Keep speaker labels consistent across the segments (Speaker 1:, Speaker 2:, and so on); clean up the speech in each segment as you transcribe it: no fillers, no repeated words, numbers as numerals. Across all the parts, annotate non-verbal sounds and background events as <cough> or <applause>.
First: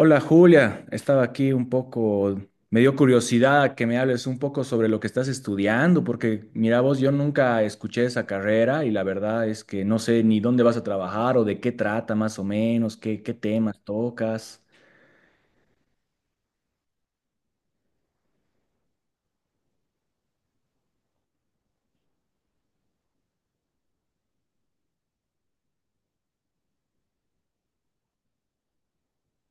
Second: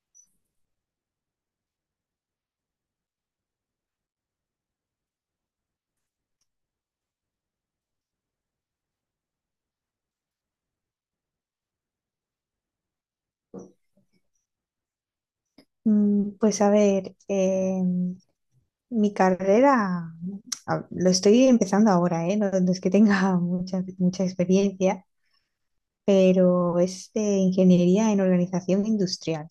Speaker 1: Hola Julia, estaba aquí un poco, me dio curiosidad que me hables un poco sobre lo que estás estudiando, porque mira vos, yo nunca escuché esa carrera y la verdad es que no sé ni dónde vas a trabajar o de qué trata más o menos, qué temas tocas.
Speaker 2: Pues a ver, mi carrera lo estoy empezando ahora, ¿eh? No, no es que tenga <laughs> mucha experiencia, pero es de ingeniería en organización industrial.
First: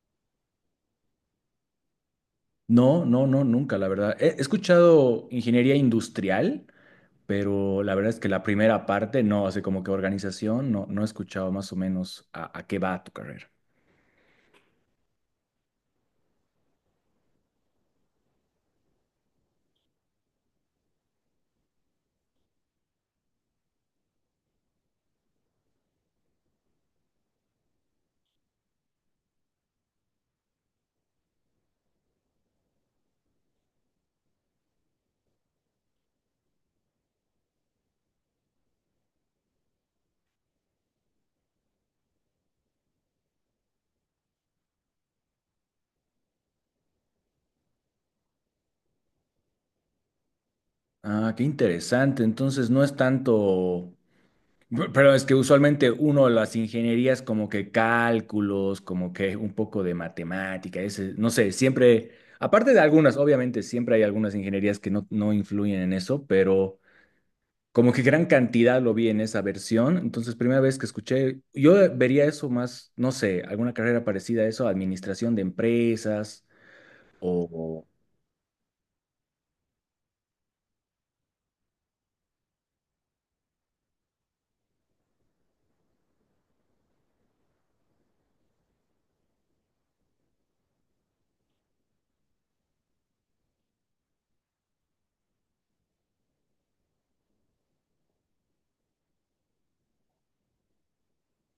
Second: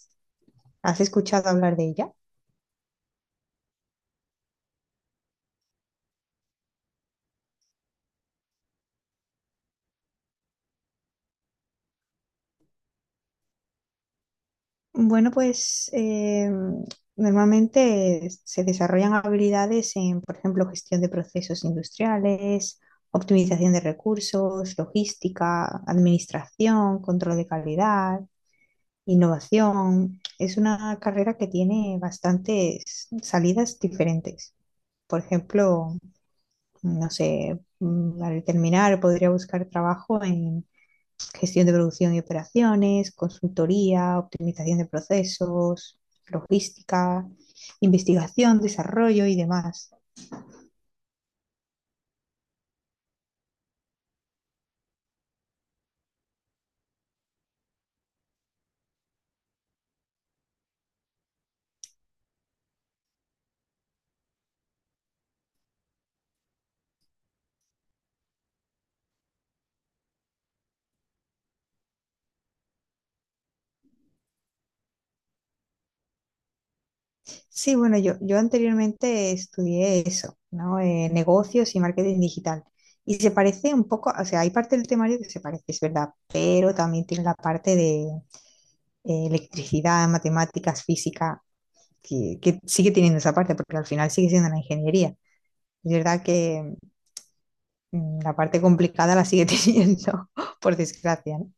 Speaker 2: ¿Has escuchado hablar de ella?
Speaker 1: No, nunca, la verdad. He escuchado ingeniería industrial, pero la verdad es que la primera parte, no, así como que organización, no, no he escuchado más o menos a qué va tu carrera.
Speaker 2: Bueno, pues normalmente se desarrollan habilidades en, por ejemplo, gestión de procesos industriales, optimización de recursos, logística, administración, control de calidad. Innovación es una carrera que tiene bastantes salidas diferentes. Por ejemplo, no sé, al terminar podría buscar trabajo en gestión de producción y operaciones, consultoría, optimización de procesos, logística, investigación, desarrollo y demás.
Speaker 1: Ah, qué interesante. Entonces no es tanto. Pero es que usualmente uno las ingenierías como que cálculos, como que un poco de matemática, ese, no sé, siempre, aparte de algunas, obviamente siempre hay algunas ingenierías que no, no influyen en eso, pero como que gran cantidad lo vi en esa versión, entonces primera vez que escuché, yo vería eso más, no sé, alguna carrera parecida a eso, administración de empresas
Speaker 2: Sí,
Speaker 1: o
Speaker 2: bueno, yo anteriormente estudié eso, ¿no? Negocios y marketing digital. Y se parece un poco, o sea, hay parte del temario que se parece, es verdad, pero también tiene la parte de electricidad, matemáticas, física, que sigue teniendo esa parte, porque al final sigue siendo una ingeniería. Es verdad que la parte complicada la sigue <laughs> teniendo, por desgracia, ¿no?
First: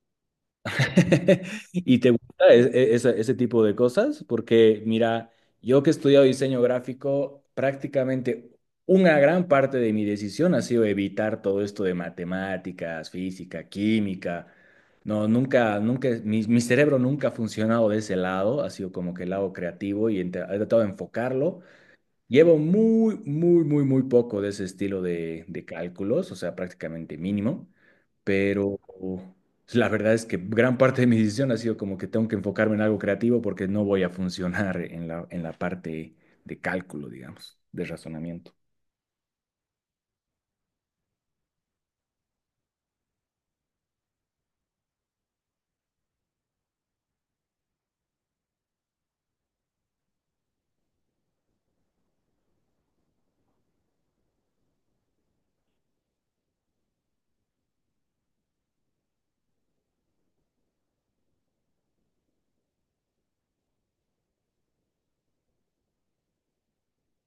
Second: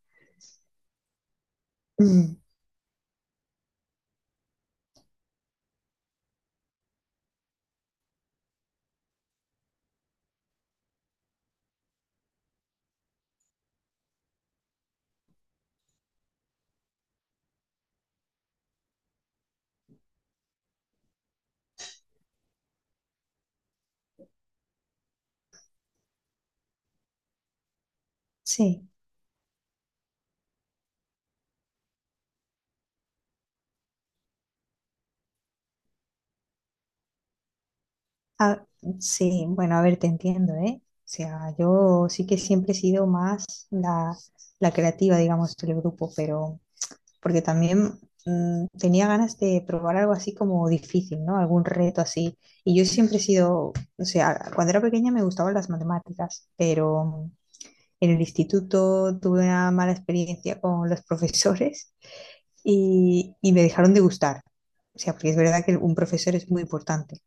Speaker 1: <laughs> ¿Y te
Speaker 2: Mm.
Speaker 1: gusta ese tipo de cosas? Porque mira, yo que he estudiado diseño gráfico, prácticamente una gran parte de mi decisión ha sido evitar todo esto de matemáticas, física, química. No, nunca, nunca, mi cerebro nunca ha funcionado de ese lado, ha sido como que el lado creativo y he tratado de enfocarlo. Llevo muy, muy, muy, muy poco de ese estilo de cálculos, o sea, prácticamente mínimo, pero
Speaker 2: Sí.
Speaker 1: la verdad es que gran parte de mi decisión ha sido como que tengo que enfocarme en algo creativo porque no voy a funcionar en la parte de cálculo, digamos, de razonamiento.
Speaker 2: Ah, sí, bueno, a ver, te entiendo, ¿eh? O sea, yo sí que siempre he sido más la creativa, digamos, del grupo, pero porque también tenía ganas de probar algo así como difícil, ¿no? Algún reto así. Y yo siempre he sido, o sea, cuando era pequeña me gustaban las matemáticas, pero en el instituto tuve una mala experiencia con los profesores y me dejaron de gustar. O sea, porque es verdad que un profesor es muy importante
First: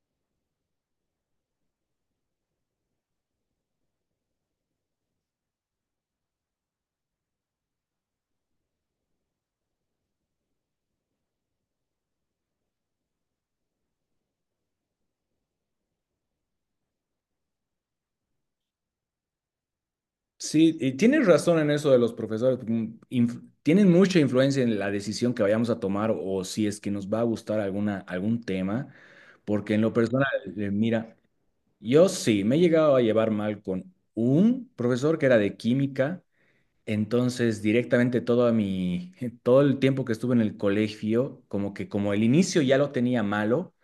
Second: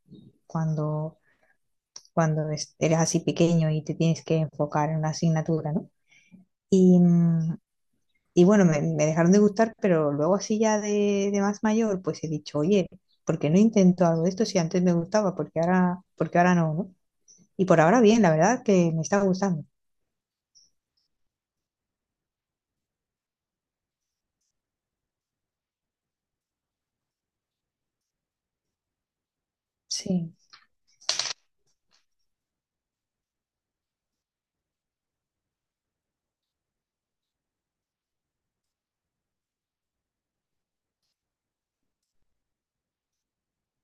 Speaker 2: cuando eres así pequeño y te tienes que enfocar en una asignatura, ¿no? Y, y bueno, me dejaron de gustar, pero luego así ya de más mayor, pues he dicho, oye, ¿por qué no intento algo de esto si antes me gustaba? ¿Porque ahora no, no? Y por ahora bien, la verdad que me está gustando.
Speaker 1: Sí, y tienes razón en eso de los profesores, porque, tienen mucha influencia en la decisión que vayamos a tomar o si es que nos va a gustar alguna, algún tema, porque en lo personal,
Speaker 2: Sí,
Speaker 1: mira. Yo sí, me he llegado a llevar mal con un profesor que era de química, entonces directamente todo mi, <laughs> todo el tiempo que estuve en el colegio, como que como el inicio ya lo tenía malo,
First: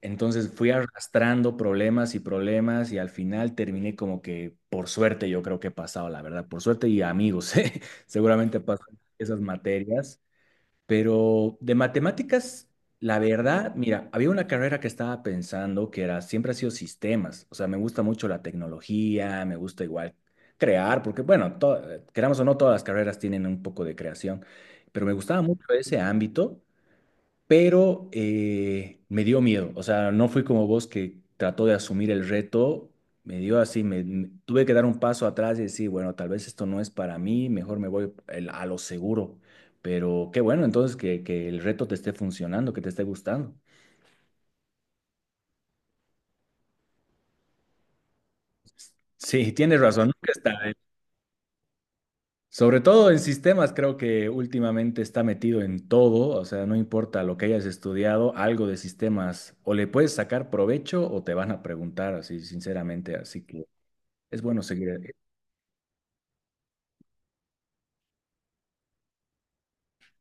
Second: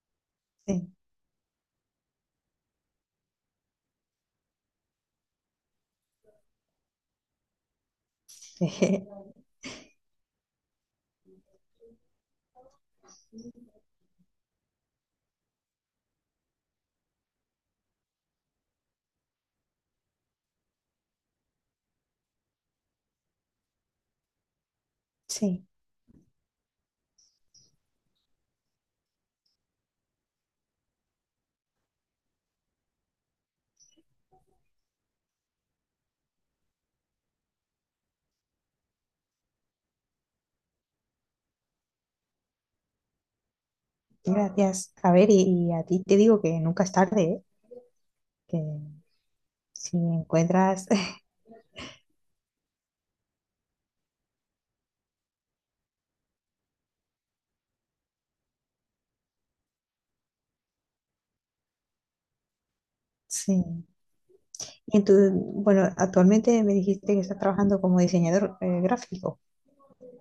Speaker 1: entonces fui
Speaker 2: sí,
Speaker 1: arrastrando problemas y problemas y al final terminé como que por suerte yo creo que he pasado, la verdad, por suerte y amigos, <laughs> ¿eh? Seguramente pasan
Speaker 2: <laughs>
Speaker 1: esas materias. Pero de matemáticas, la verdad, mira, había una carrera que estaba pensando que era, siempre ha sido sistemas. O sea, me gusta mucho la tecnología, me gusta igual crear, porque bueno, queramos o no, todas las carreras tienen un poco de creación, pero me gustaba mucho
Speaker 2: sí,
Speaker 1: ese ámbito, pero me dio miedo. O sea, no fui como vos que trató de asumir el reto. Me dio así, tuve que dar un paso atrás y decir, bueno, tal vez esto no es para mí, mejor me voy a lo seguro. Pero qué bueno, entonces que el reto te esté funcionando, que te esté gustando.
Speaker 2: gracias. A ver, y a ti te digo que nunca es tarde, ¿eh? Que
Speaker 1: Sí, tienes
Speaker 2: si
Speaker 1: razón, nunca está. Tarde.
Speaker 2: encuentras, <laughs>
Speaker 1: Sobre todo en sistemas, creo que últimamente está metido en todo, o sea, no importa lo que hayas estudiado, algo de sistemas, o le puedes sacar provecho o te van a preguntar, así, sinceramente, así que...
Speaker 2: sí.
Speaker 1: Es bueno
Speaker 2: Y
Speaker 1: seguir.
Speaker 2: entonces, bueno, actualmente me dijiste que estás trabajando como diseñador gráfico.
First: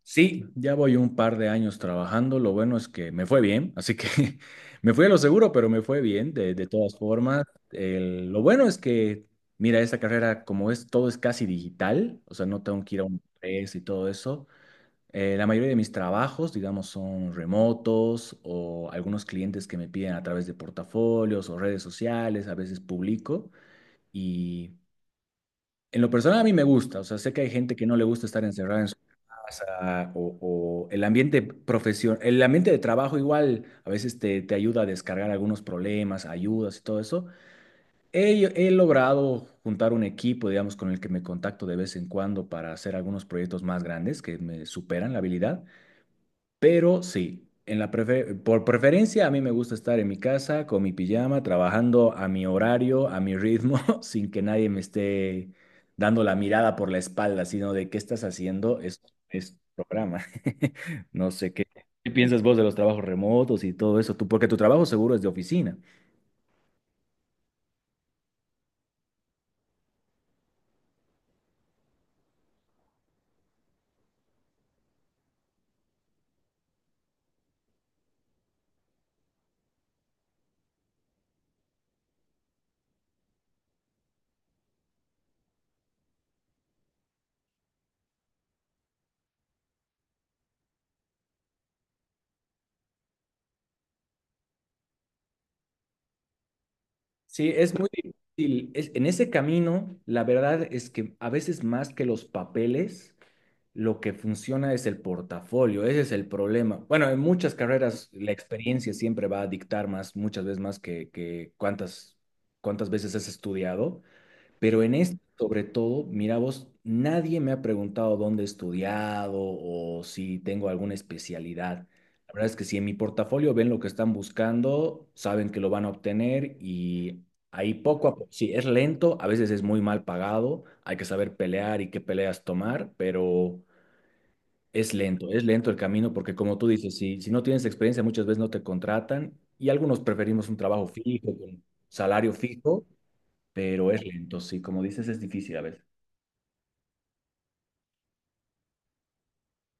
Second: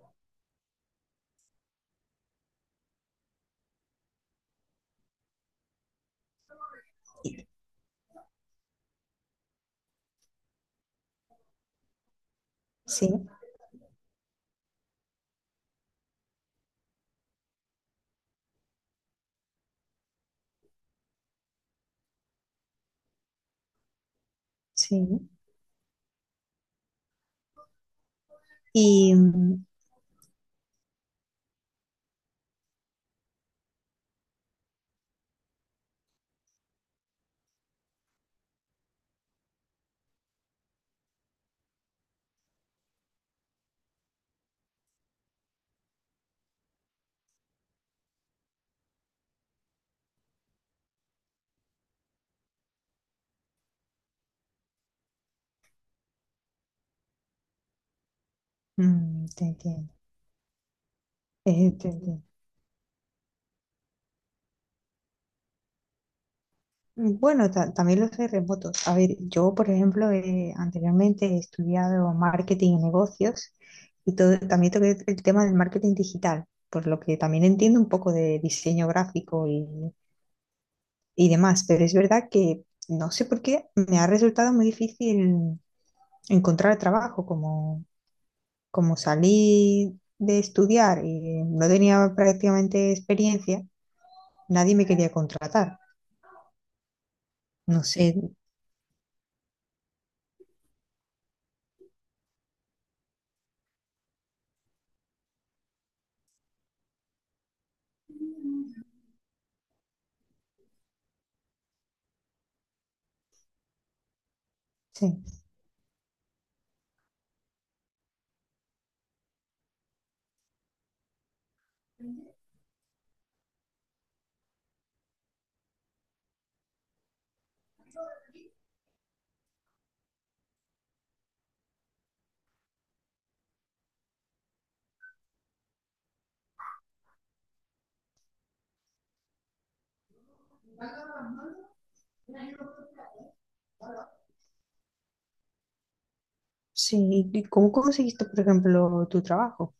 Speaker 1: Sí, ya voy un par de años trabajando. Lo bueno es que me fue bien, así que <laughs> me fui a lo seguro, pero me fue bien de todas formas. Lo bueno es que, mira, esta carrera, como es todo es casi digital, o sea, no tengo que ir a
Speaker 2: Sí,
Speaker 1: un empresa y todo eso. Eh, la mayoría de mis trabajos, digamos, son remotos o algunos clientes que me piden a través de portafolios o redes sociales, a veces publico. Y
Speaker 2: sí.
Speaker 1: en lo personal a mí me gusta, o sea, sé que hay gente que no le gusta estar encerrada en su
Speaker 2: Y
Speaker 1: pasa, o el ambiente profesión, el ambiente de trabajo igual a veces te, te ayuda a descargar algunos problemas, ayudas y todo eso. He logrado juntar un equipo, digamos, con el que me contacto de vez en cuando para hacer algunos proyectos más grandes que me superan la habilidad. Pero sí, en la por preferencia a mí me gusta estar en mi casa con mi pijama, trabajando a mi horario, a mi ritmo, <laughs> sin que nadie me esté dando la mirada por la espalda, sino de qué estás haciendo,
Speaker 2: te
Speaker 1: es
Speaker 2: entiendo.
Speaker 1: programa. <laughs> No sé qué,
Speaker 2: Te
Speaker 1: qué
Speaker 2: entiendo.
Speaker 1: piensas vos de los trabajos remotos y todo eso, tú, porque tu trabajo seguro es de oficina.
Speaker 2: Bueno, también los hay remotos. A ver, yo, por ejemplo, anteriormente he estudiado marketing y negocios y todo, también toqué el tema del marketing digital, por lo que también entiendo un poco de diseño gráfico y demás, pero es verdad que no sé por qué me ha resultado muy difícil encontrar trabajo como salí de estudiar y no tenía prácticamente experiencia, nadie me quería contratar.
Speaker 1: Sí, es
Speaker 2: No
Speaker 1: muy
Speaker 2: sé,
Speaker 1: difícil. En ese camino, la verdad es que a veces más que los papeles. Lo que funciona es el portafolio, ese es el problema. Bueno, en muchas carreras la experiencia siempre va a dictar más, muchas veces más que, cuántas veces has estudiado, pero en este,
Speaker 2: sí.
Speaker 1: sobre todo, mira vos, nadie me ha preguntado dónde he estudiado o si tengo alguna especialidad. La verdad es que si en mi portafolio ven lo que están buscando, saben que lo van a obtener y ahí poco a poco, sí, es lento, a veces es muy mal pagado, hay que saber pelear y qué peleas tomar, pero... es lento el camino porque como tú dices, si no tienes experiencia muchas veces no te contratan y algunos preferimos un trabajo fijo, con salario fijo, pero es lento, sí, como dices es difícil a veces.
Speaker 2: Sí, ¿y cómo conseguiste, por ejemplo, tu trabajo?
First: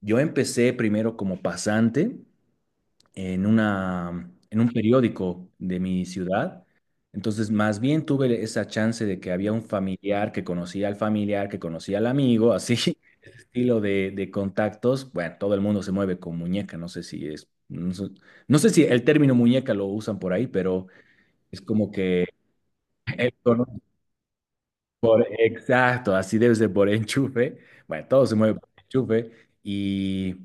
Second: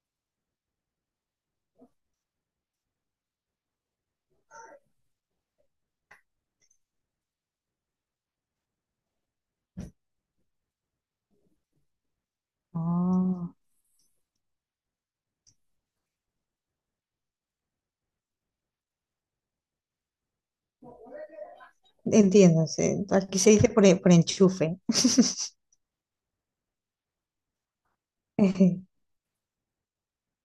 Speaker 1: Yo empecé primero como pasante en un periódico de mi ciudad. Entonces, más bien tuve esa chance de que había un familiar que conocía al familiar, que conocía al amigo, así, <laughs> ese
Speaker 2: Ah,
Speaker 1: estilo de contactos. Bueno, todo el mundo se mueve con muñeca, no sé si es, no sé, no sé si el término muñeca lo usan por ahí, pero es como que
Speaker 2: entiendo, sí.
Speaker 1: él
Speaker 2: Aquí se dice
Speaker 1: conoce-
Speaker 2: por, e, por enchufe. <laughs>
Speaker 1: exacto, así debe ser por enchufe. Bueno, todo se mueve por
Speaker 2: Qué
Speaker 1: enchufe y...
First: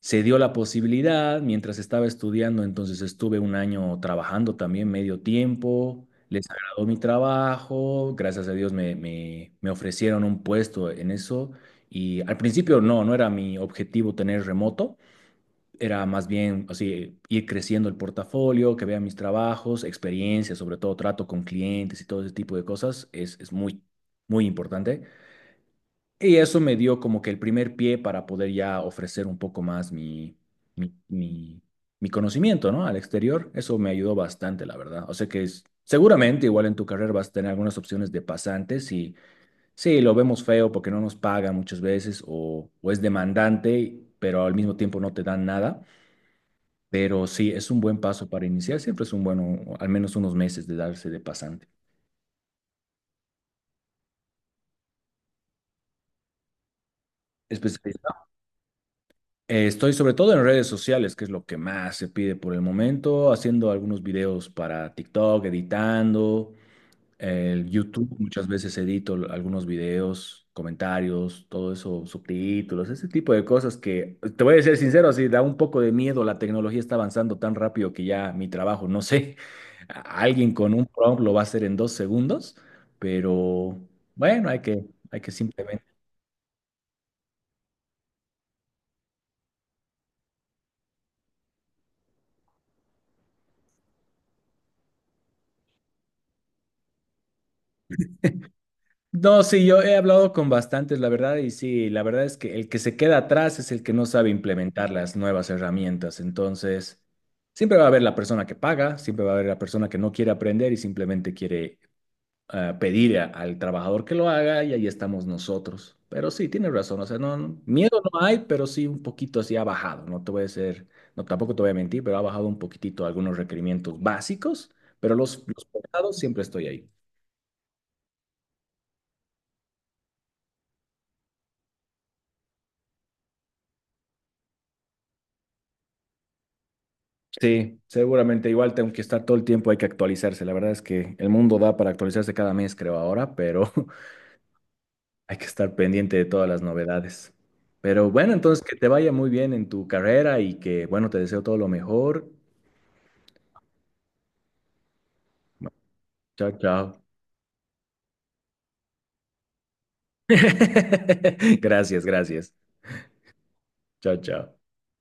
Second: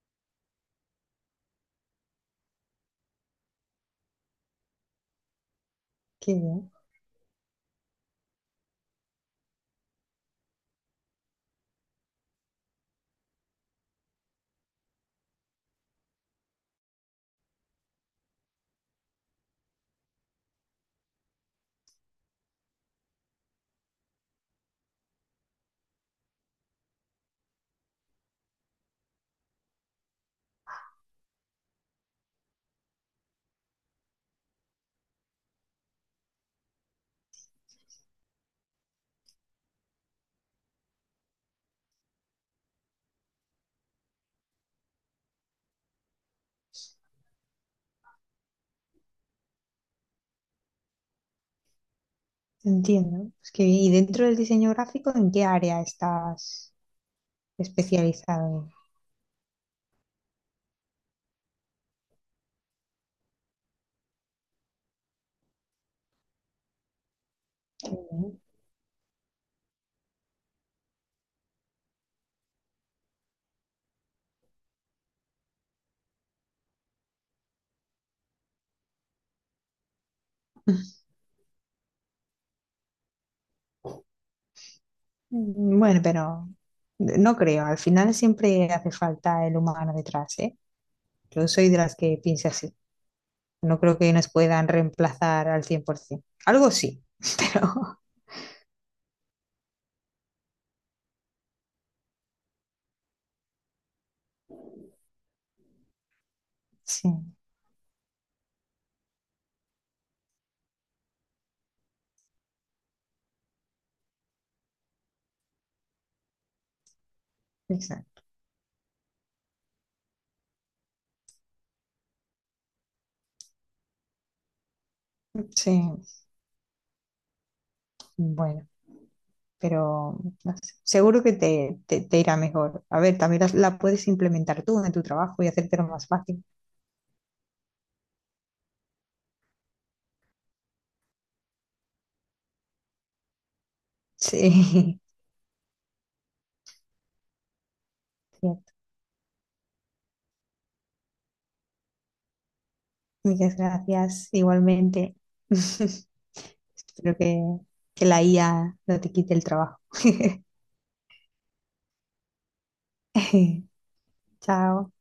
Speaker 1: Se dio la posibilidad, mientras estaba estudiando, entonces estuve un año trabajando también medio tiempo, les
Speaker 2: bien,
Speaker 1: agradó mi trabajo, gracias a Dios me ofrecieron un puesto en eso y al principio no, no era mi objetivo tener remoto, era más bien así, ir creciendo el portafolio, que vean mis trabajos, experiencias, sobre todo trato con clientes y todo ese tipo de cosas, es muy, muy importante. Y eso me dio como que el primer pie para poder ya ofrecer un poco más mi, mi- mi conocimiento, ¿no? Al exterior. Eso me ayudó bastante, la verdad. O sea que seguramente igual en tu carrera vas a tener algunas opciones de pasantes y sí, lo vemos feo porque no nos pagan muchas veces o es demandante, pero al mismo tiempo no te dan nada. Pero sí, es un buen paso para iniciar. Siempre es un bueno, al menos unos meses de darse de pasante.
Speaker 2: entiendo. Es que, y dentro del diseño gráfico, ¿en qué área estás especializado?
Speaker 1: Estoy sobre todo en redes sociales, que es lo que más se pide por el momento, haciendo algunos videos para TikTok, editando, el
Speaker 2: Qué
Speaker 1: YouTube,
Speaker 2: bien.
Speaker 1: muchas veces edito algunos videos, comentarios, todo eso, subtítulos, ese tipo de cosas que, te voy a ser sincero, sí da un poco de miedo, la tecnología está avanzando tan rápido que ya mi trabajo, no sé, <laughs> alguien con un prompt lo va a hacer en 2 segundos, pero bueno, hay que simplemente...
Speaker 2: Bueno, pero no creo, al final siempre hace falta el humano detrás, ¿eh? Yo soy de las que piensa así. No creo que nos puedan reemplazar al 100%. Algo sí, <laughs> pero
Speaker 1: No, sí, yo he hablado con bastantes, la verdad, y sí, la verdad es que el que se queda atrás es el que no sabe implementar las nuevas herramientas. Entonces,
Speaker 2: sí,
Speaker 1: siempre va a haber la persona que paga, siempre va a haber la persona que no quiere aprender y simplemente quiere, ah, pedir al trabajador que lo haga y ahí estamos nosotros. Pero sí, tienes razón, o sea, miedo no
Speaker 2: exacto.
Speaker 1: hay, pero sí un poquito así ha bajado, no te voy a decir, no, tampoco te voy a mentir, pero ha bajado un poquitito algunos requerimientos básicos, pero los
Speaker 2: Sí,
Speaker 1: pesados siempre estoy ahí.
Speaker 2: bueno, pero no sé, seguro que te irá mejor. A ver, también puedes implementar tú en tu trabajo y hacértelo más fácil.
Speaker 1: Sí, seguramente igual tengo que estar todo el tiempo, hay que actualizarse. La verdad es que el mundo da para actualizarse cada mes, creo ahora, pero <laughs>
Speaker 2: Sí,
Speaker 1: hay que estar pendiente de todas las novedades. Pero bueno,
Speaker 2: <laughs>
Speaker 1: entonces
Speaker 2: cierto.
Speaker 1: que te vaya muy bien en tu carrera y que, bueno, te deseo todo lo mejor.
Speaker 2: Muchas gracias, igualmente. <laughs> Espero
Speaker 1: Chao, chao.
Speaker 2: que, que la IA no te quite el trabajo.
Speaker 1: <laughs> Gracias, gracias.
Speaker 2: <laughs>
Speaker 1: Chao, chao.
Speaker 2: Chao.